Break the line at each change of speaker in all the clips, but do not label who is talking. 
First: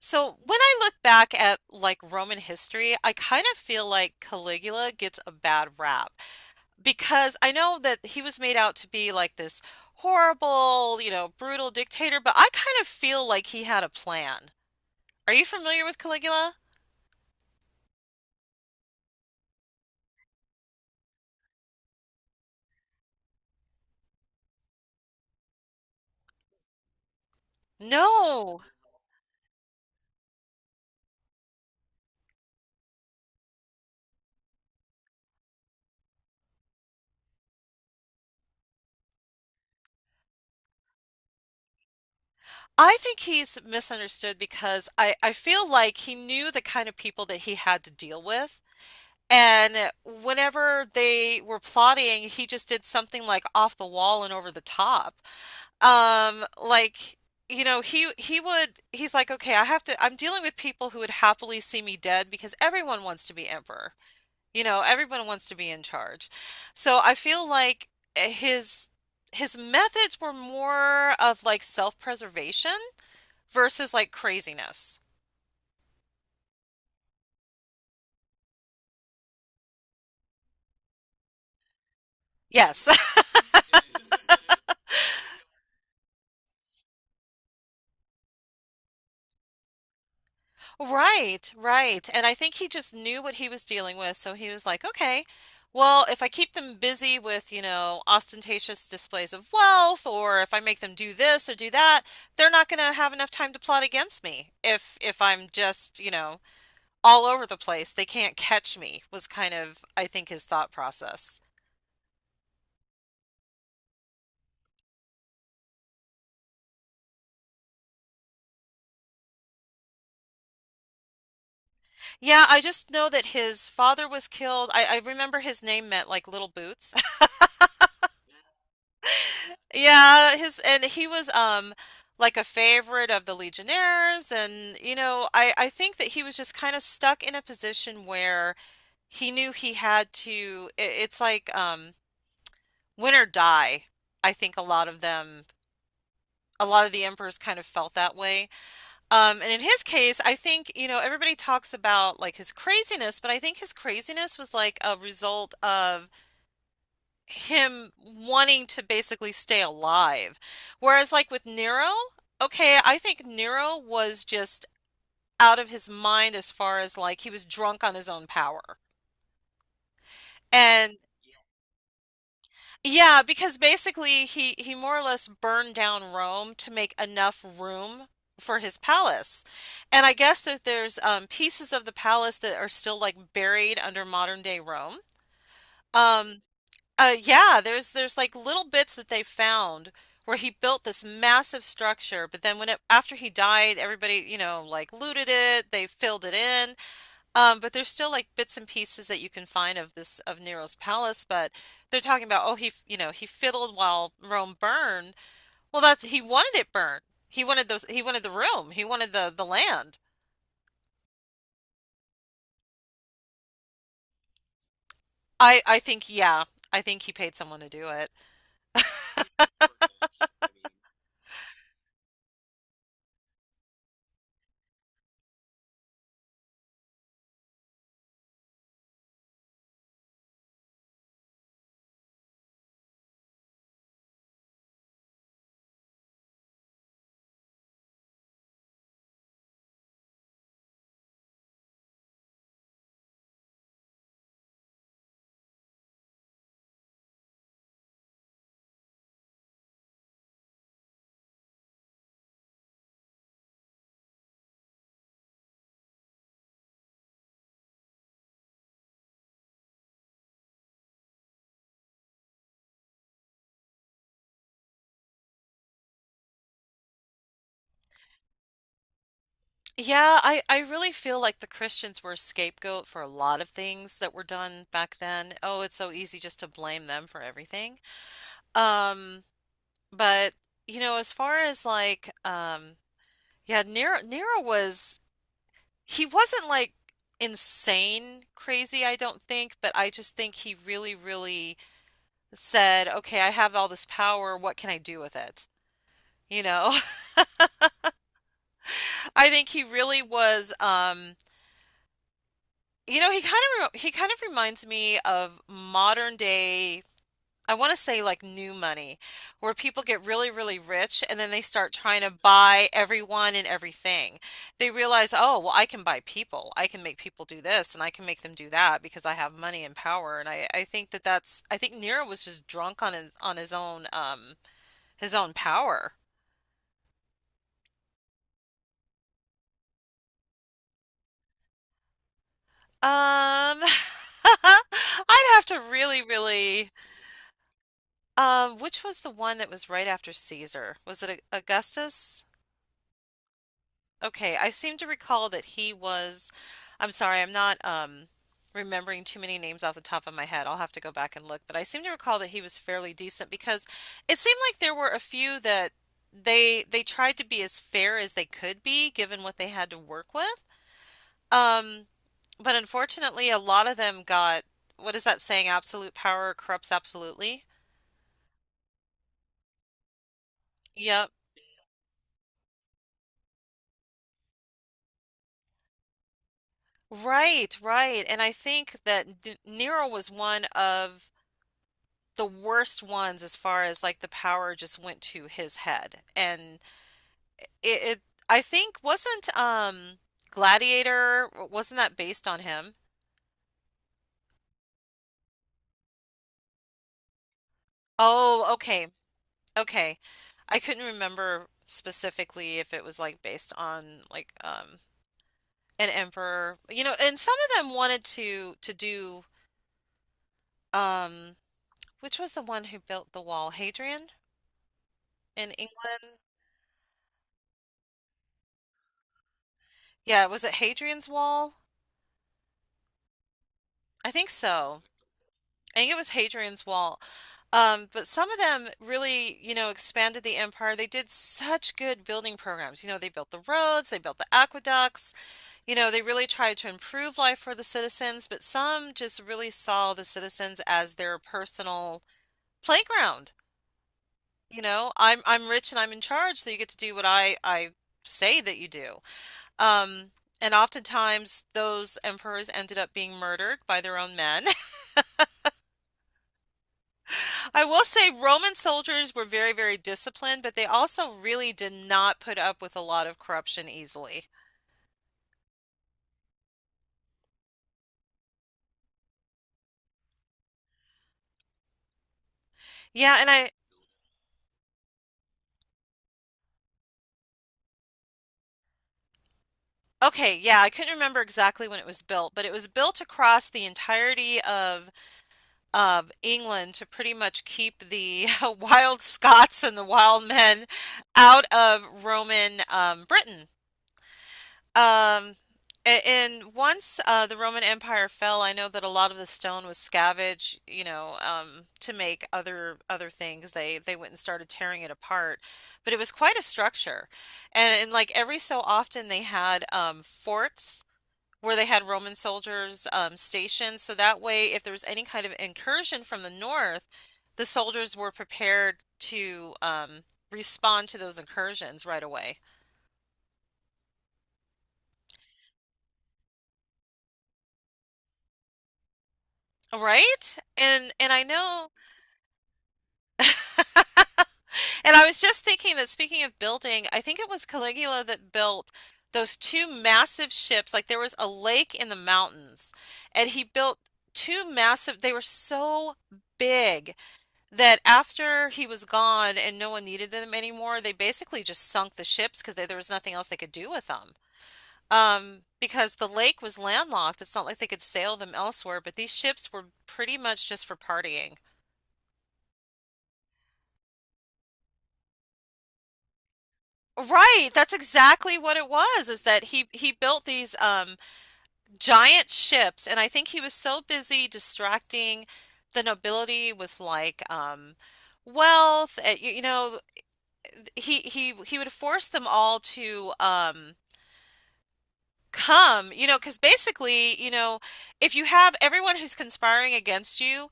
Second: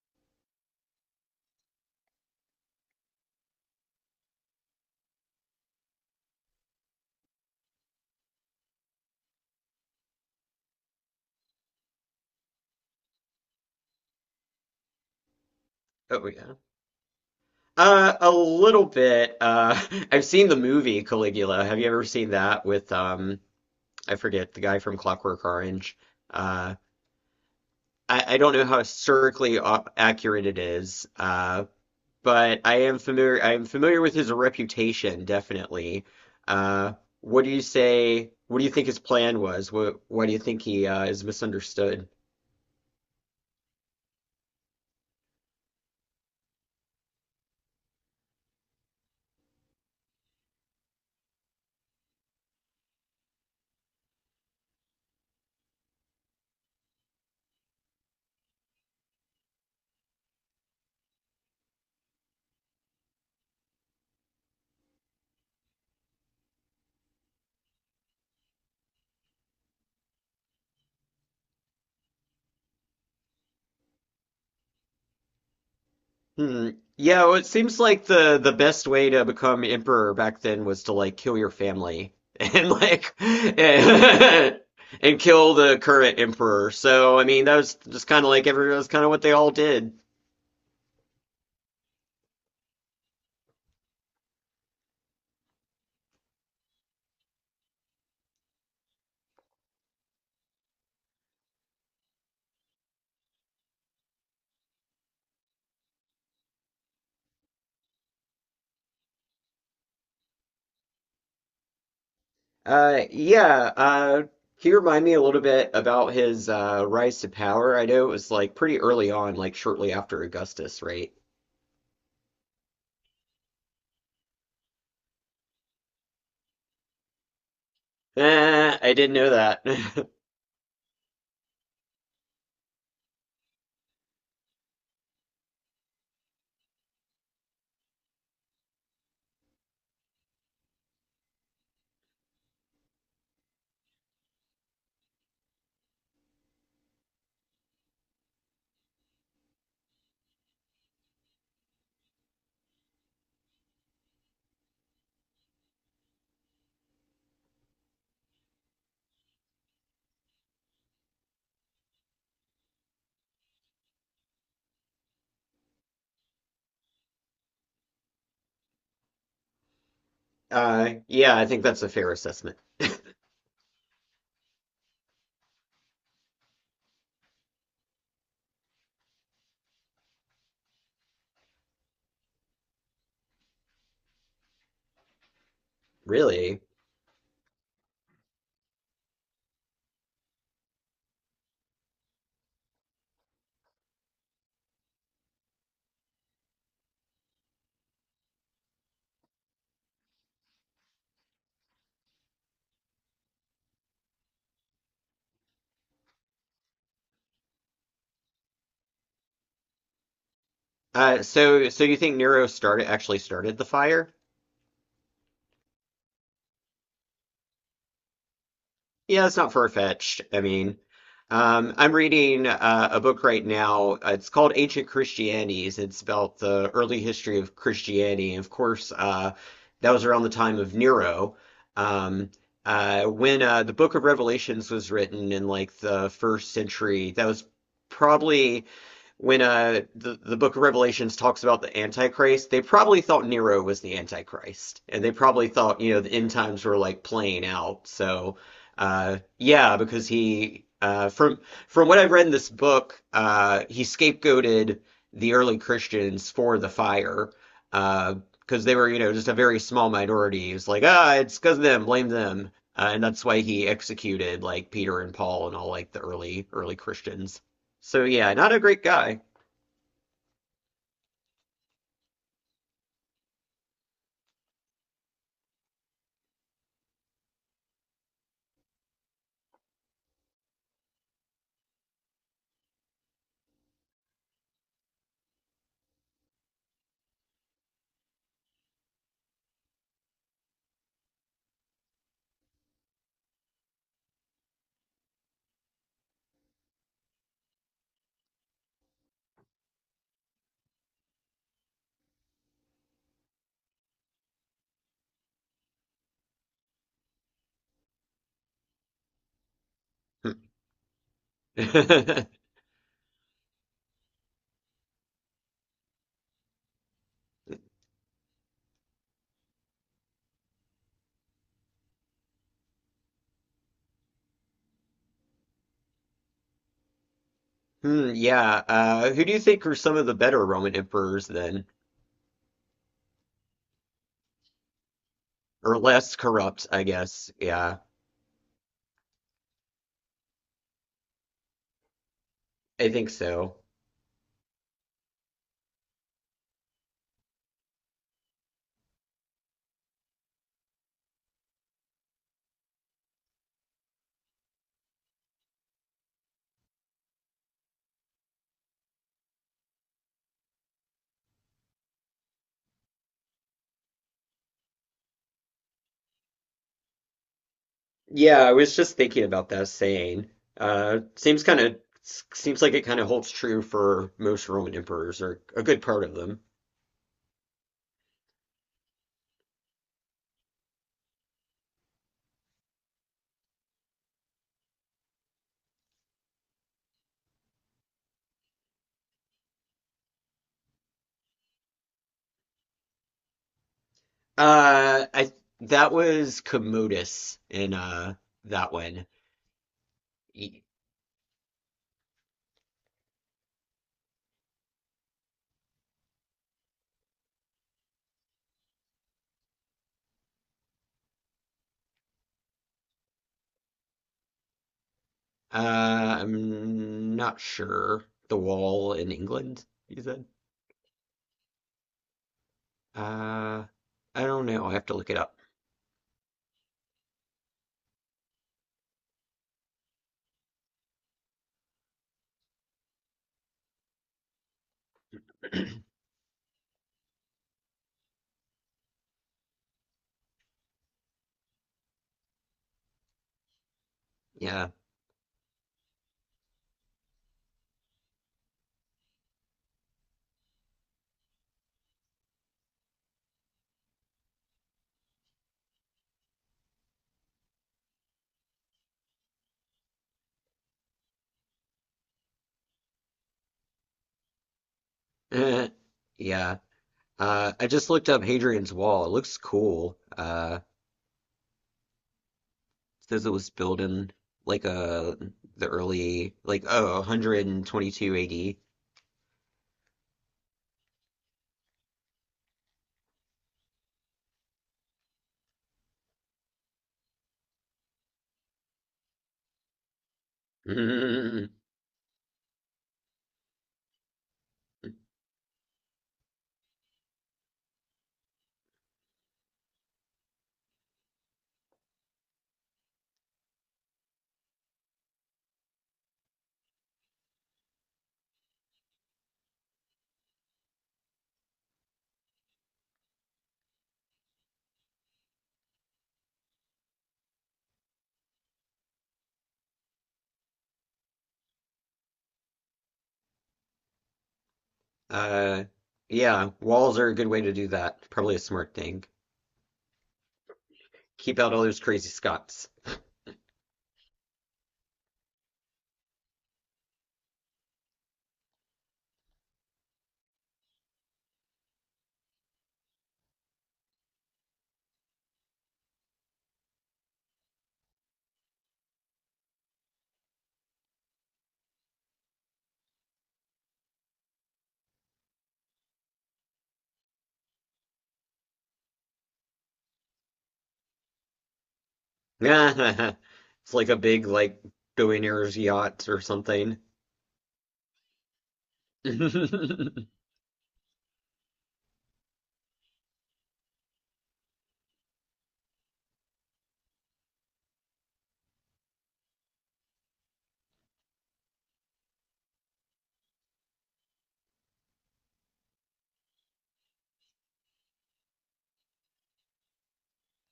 So when I look back at like Roman history, I kind of feel like Caligula gets a bad rap because I know that he was made out to be like this horrible, you know, brutal dictator, but I kind of feel like he had a plan. Are you familiar with
Oh
Caligula?
yeah. A little bit. I've seen the movie Caligula. Have you ever seen that with I forget the guy from Clockwork Orange. Uh, I don't
No.
know how accurate it is. But I am familiar. I am familiar with his reputation, definitely. Uh, what do you say? What do you think his plan was? What Why do you think he is misunderstood?
I think he's misunderstood because I feel like he knew the kind of people that he had to deal with. And whenever they were plotting, he just did something like off the wall and over the top. Um, like, you know, he's like, okay, I have to I'm dealing with people who would happily see me dead because everyone wants to be emperor. You know, everyone wants to be in charge. So I feel like eh, his his methods were more of like self-preservation versus like craziness.
Hmm. Yeah, well, it seems like the best way to become emperor back then was to like kill your family and
Yes.
like kill the current emperor. So I mean, that was just kind of like every that's kind of what they all did.
Right, right. And I think he just knew what he was dealing with, so he was like, okay, well, if I keep them busy with, you know, ostentatious displays of wealth, or if I make them do this or do that, they're not going to have enough time to plot against me. If I'm just, you know, all over the place, they can't catch me, was kind of, I think, his thought process.
Yeah. Can you remind me a little bit about his rise to power? I know it was like pretty early on, like shortly after Augustus, right?
Yeah, I just know that his father was killed. I remember his name meant like little boots.
Eh, I didn't know that.
Yeah, his and he was like a favorite of the Legionnaires, and you know, I think that he was just kind of stuck in a position where he knew he had to I it's like win or die. I think a lot of the emperors kind of felt that way. And in his case, I think, you know, everybody talks about like his craziness, but I think his craziness was like a result of him wanting to basically stay alive. Whereas, like with Nero, okay, I think Nero was just out of his mind as far as like he was drunk on his own power. And
Yeah, I think that's a fair assessment.
yeah, because basically he more or less burned down Rome to make enough room for his palace. And I guess that there's pieces of the palace that are still like buried under modern day Rome. Um,
Really?
Yeah, there's like little bits that they found where he built this massive structure, but then when it after he died, everybody, you know, like looted it, they filled it in. But there's still like bits and pieces that you can find of Nero's palace, but they're talking about oh you know, he fiddled while Rome burned. Well, that's he wanted it burned. He wanted the room. He wanted the land.
So you think Nero started actually started the fire?
I I think yeah, I think he paid someone to do it.
Yeah, it's not far-fetched. I mean, I'm reading a book right now. It's called Ancient Christianities. It's about the early history of Christianity. And of course, that was around the time of Nero. Um, when the Book of Revelations was written in like the first century, that was probably when the book of Revelations talks about the Antichrist, they probably thought Nero was the Antichrist. And they probably thought, you know, the end times were like playing out. So yeah, because he from what I've read in this book, he scapegoated the early Christians for the fire. Uh because they were, you know, just a very small minority. He was like, ah, it's because of them, blame them. And that's why he executed like Peter and Paul and all like the early Christians. So yeah, not a great guy.
Yeah, I really feel like the Christians were a scapegoat for a lot of things that were done back then. Oh, it's so easy just to blame them for everything. Um, but You know, as far as like, yeah, Nero was he wasn't like insane crazy, I don't think, but I just think he really, really said, okay, I have all this power, what can I do with it? You know, I think he really was. You know, he kind of reminds me of modern day, I want to say like new money, where people get really, really rich and then they start trying to buy everyone and everything. They realize, oh, well, I can buy people. I can make people do this and I can make them do that because I have money and power. And I think that that's, I think Nero was just drunk on his own power.
Hmm, yeah. Who do you think are some of the better Roman emperors then?
Um, I'd have to
Or
really,
less corrupt,
really
I guess. Yeah,
Which was the one that was right after Caesar? Was it Augustus?
I think so.
Okay, I seem to recall that he was. I'm sorry, I'm not remembering too many names off the top of my head. I'll have to go back and look, but I seem to recall that he was fairly decent because it seemed like there were a few that they tried to be as fair as they could be given what they had to work with. Um, but unfortunately, a lot of them got, what is that saying? Absolute power corrupts absolutely.
Yeah, I was just thinking about that saying. Uh,
Yep.
seems kind of seems like it kind of holds true for most Roman emperors, or a good part of them.
Right, right. And I think that D Nero was one of the worst ones as far as like the power just went to his head. And it I think wasn't Gladiator, wasn't that based on him?
I that was Commodus in
Oh,
that
okay.
one.
Okay. I
Y-
couldn't remember specifically if it was like based on like an emperor. You know, and some of them wanted to do um which was the one who built the wall? Hadrian in England?
I'm not sure. The wall in England, you said?
Yeah, was it Hadrian's Wall?
Uh,
I
I
think
don't know. I
so.
have to look it up.
I think it was Hadrian's Wall. But some of them really, you know, expanded the empire. They did such good building programs. You know, they built the roads, they built the aqueducts. You know, they really tried to improve life for the citizens, but some just really saw the citizens as their personal playground. You
Yeah.
know, I'm rich and I'm in charge, so you get to do what I say that you do. Um, and oftentimes those emperors ended up being murdered by their own men. I will say Roman soldiers were very, very disciplined, but they also really did not put up with a lot of corruption easily.
Eh, yeah. I just looked up Hadrian's Wall. It looks cool. It
Yeah,
says
and
it was built in like uh the early oh 122 AD.
okay, yeah, I couldn't remember exactly when it was built, but it was built across the entirety of England to pretty much keep the wild Scots and the wild men out
Mm.
of Roman Britain. Um, and once the Roman Empire fell, I know that a lot of the stone was scavenged, you know, to make other things. They went and started tearing it apart, but it was quite a structure, and like every so often they had forts where they had Roman soldiers stationed, so that way if there was any kind of incursion from the north, the soldiers were prepared to respond to those incursions right away.
Uh, yeah. Walls are a good way to do that. Probably a smart thing.
Right? And I
Keep out all
know
those crazy Scots.
And I was just thinking that speaking of building, I think it was Caligula that built those two massive ships. Like there was a lake in the mountains, and he built two massive, they were so big that after he was gone and no one needed them anymore, they basically just sunk the ships because there was nothing else they could do with them. Because the lake was landlocked, it's not like they could sail them elsewhere, but these ships were pretty much just for partying.
It's like a big billionaire's yacht or something.
Right, that's exactly what it was, is that he built these giant ships, and I think he was so busy distracting the nobility with like wealth, you know, he would force them all to come, you know, because basically, you know, if you have everyone who's conspiring against you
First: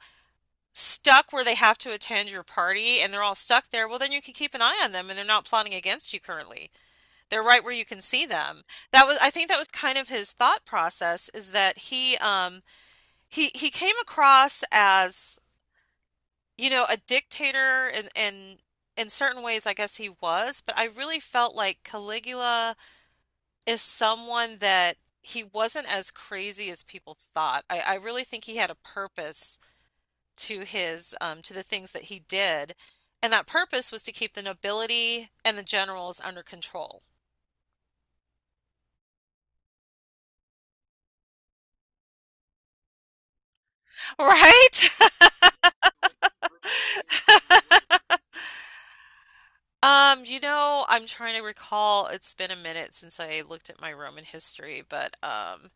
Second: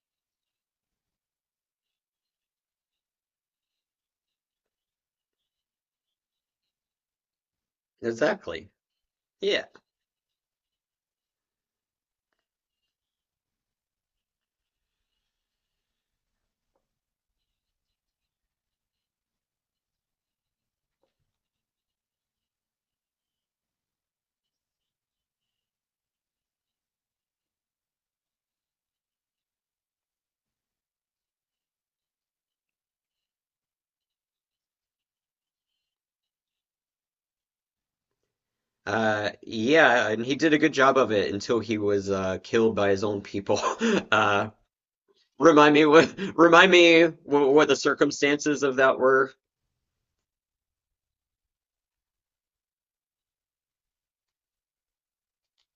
stuck where they have to attend your party and they're all stuck there, well then you can keep an eye on them and they're not plotting against you currently. They're right where you can see them.
Exactly.
That was, I think that
Yeah.
was kind of his thought process is that he came across as, you know, a dictator, and in certain ways I guess he was, but I really felt like Caligula is someone that he wasn't as crazy as people thought. I really think he had a purpose to his to the things that he did. And that purpose was to keep the nobility and the generals under control,
Yeah, and he did a good job of it until he was killed by his own people. Uh,
right?
remind me what the circumstances of that were.
You know, I'm trying to recall. It's been a minute since I looked at my Roman history, but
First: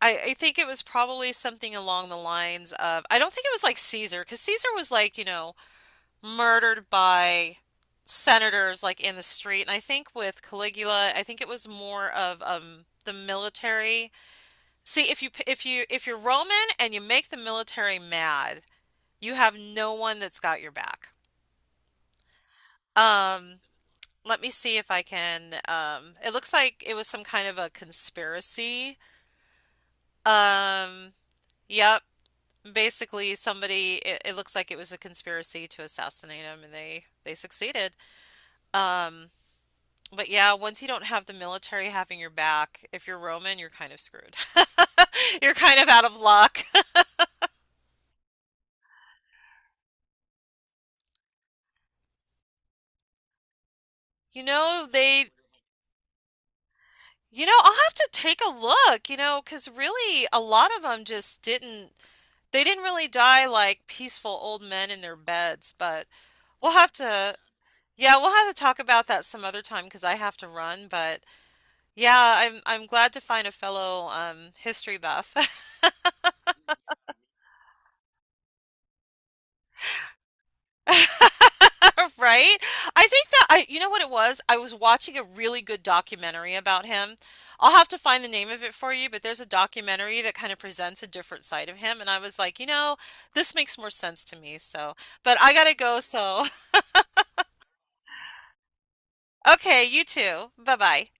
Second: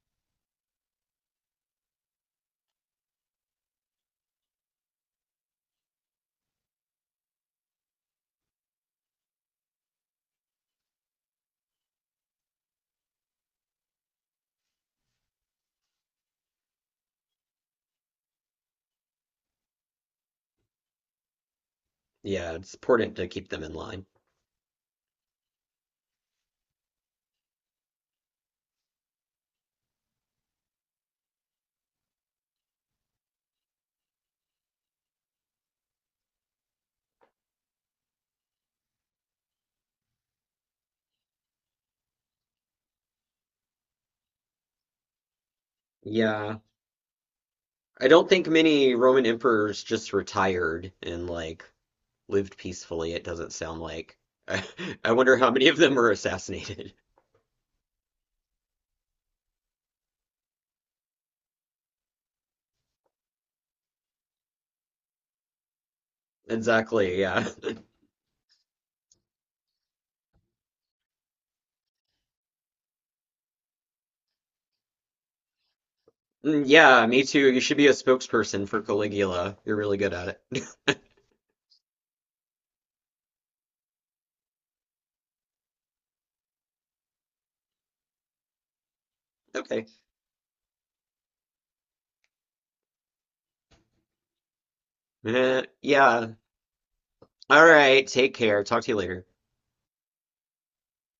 I think it was probably something along the lines of, I don't think it was like Caesar, because Caesar was like, you know, murdered by senators like in the street. And I think with Caligula, I think it was more of the military. See, if you if you're Roman and you make the military mad, you have no one that's got your back.
Yeah, it's important to keep
Um,
them in line.
Let me see if I can. It looks like it was some kind of a conspiracy. Um, yep. Basically, somebody. It looks like it was a conspiracy to assassinate him, and they succeeded. Um, but yeah, once you don't have the military having your back, if you're Roman, you're kind of screwed. You're kind of out of luck.
Yeah, I don't think many Roman emperors just retired and like lived peacefully. It doesn't sound like.
You
I,
know,
I
they
wonder how many of them were assassinated.
You know, I'll have to take a look, you know, 'cause really a lot of them just didn't they didn't really die like peaceful old men in their beds, but we'll have
Exactly,
to
yeah.
yeah, we'll have to talk about that some other time 'cause I have to run, but yeah, I'm glad to find a fellow history buff.
Yeah, me too. You should be a spokesperson for Caligula. You're really good at it.
Right? I think that I, you know what it was? I was watching a really good documentary about him. I'll have to find the name of it for you, but there's a
Okay.
documentary that kind of presents a different side of him. And I was like, you know, this makes more sense to me. So, but I
Eh,
gotta go.
yeah.
So,
All right, take care. Talk to you later.
okay, you too. Bye bye.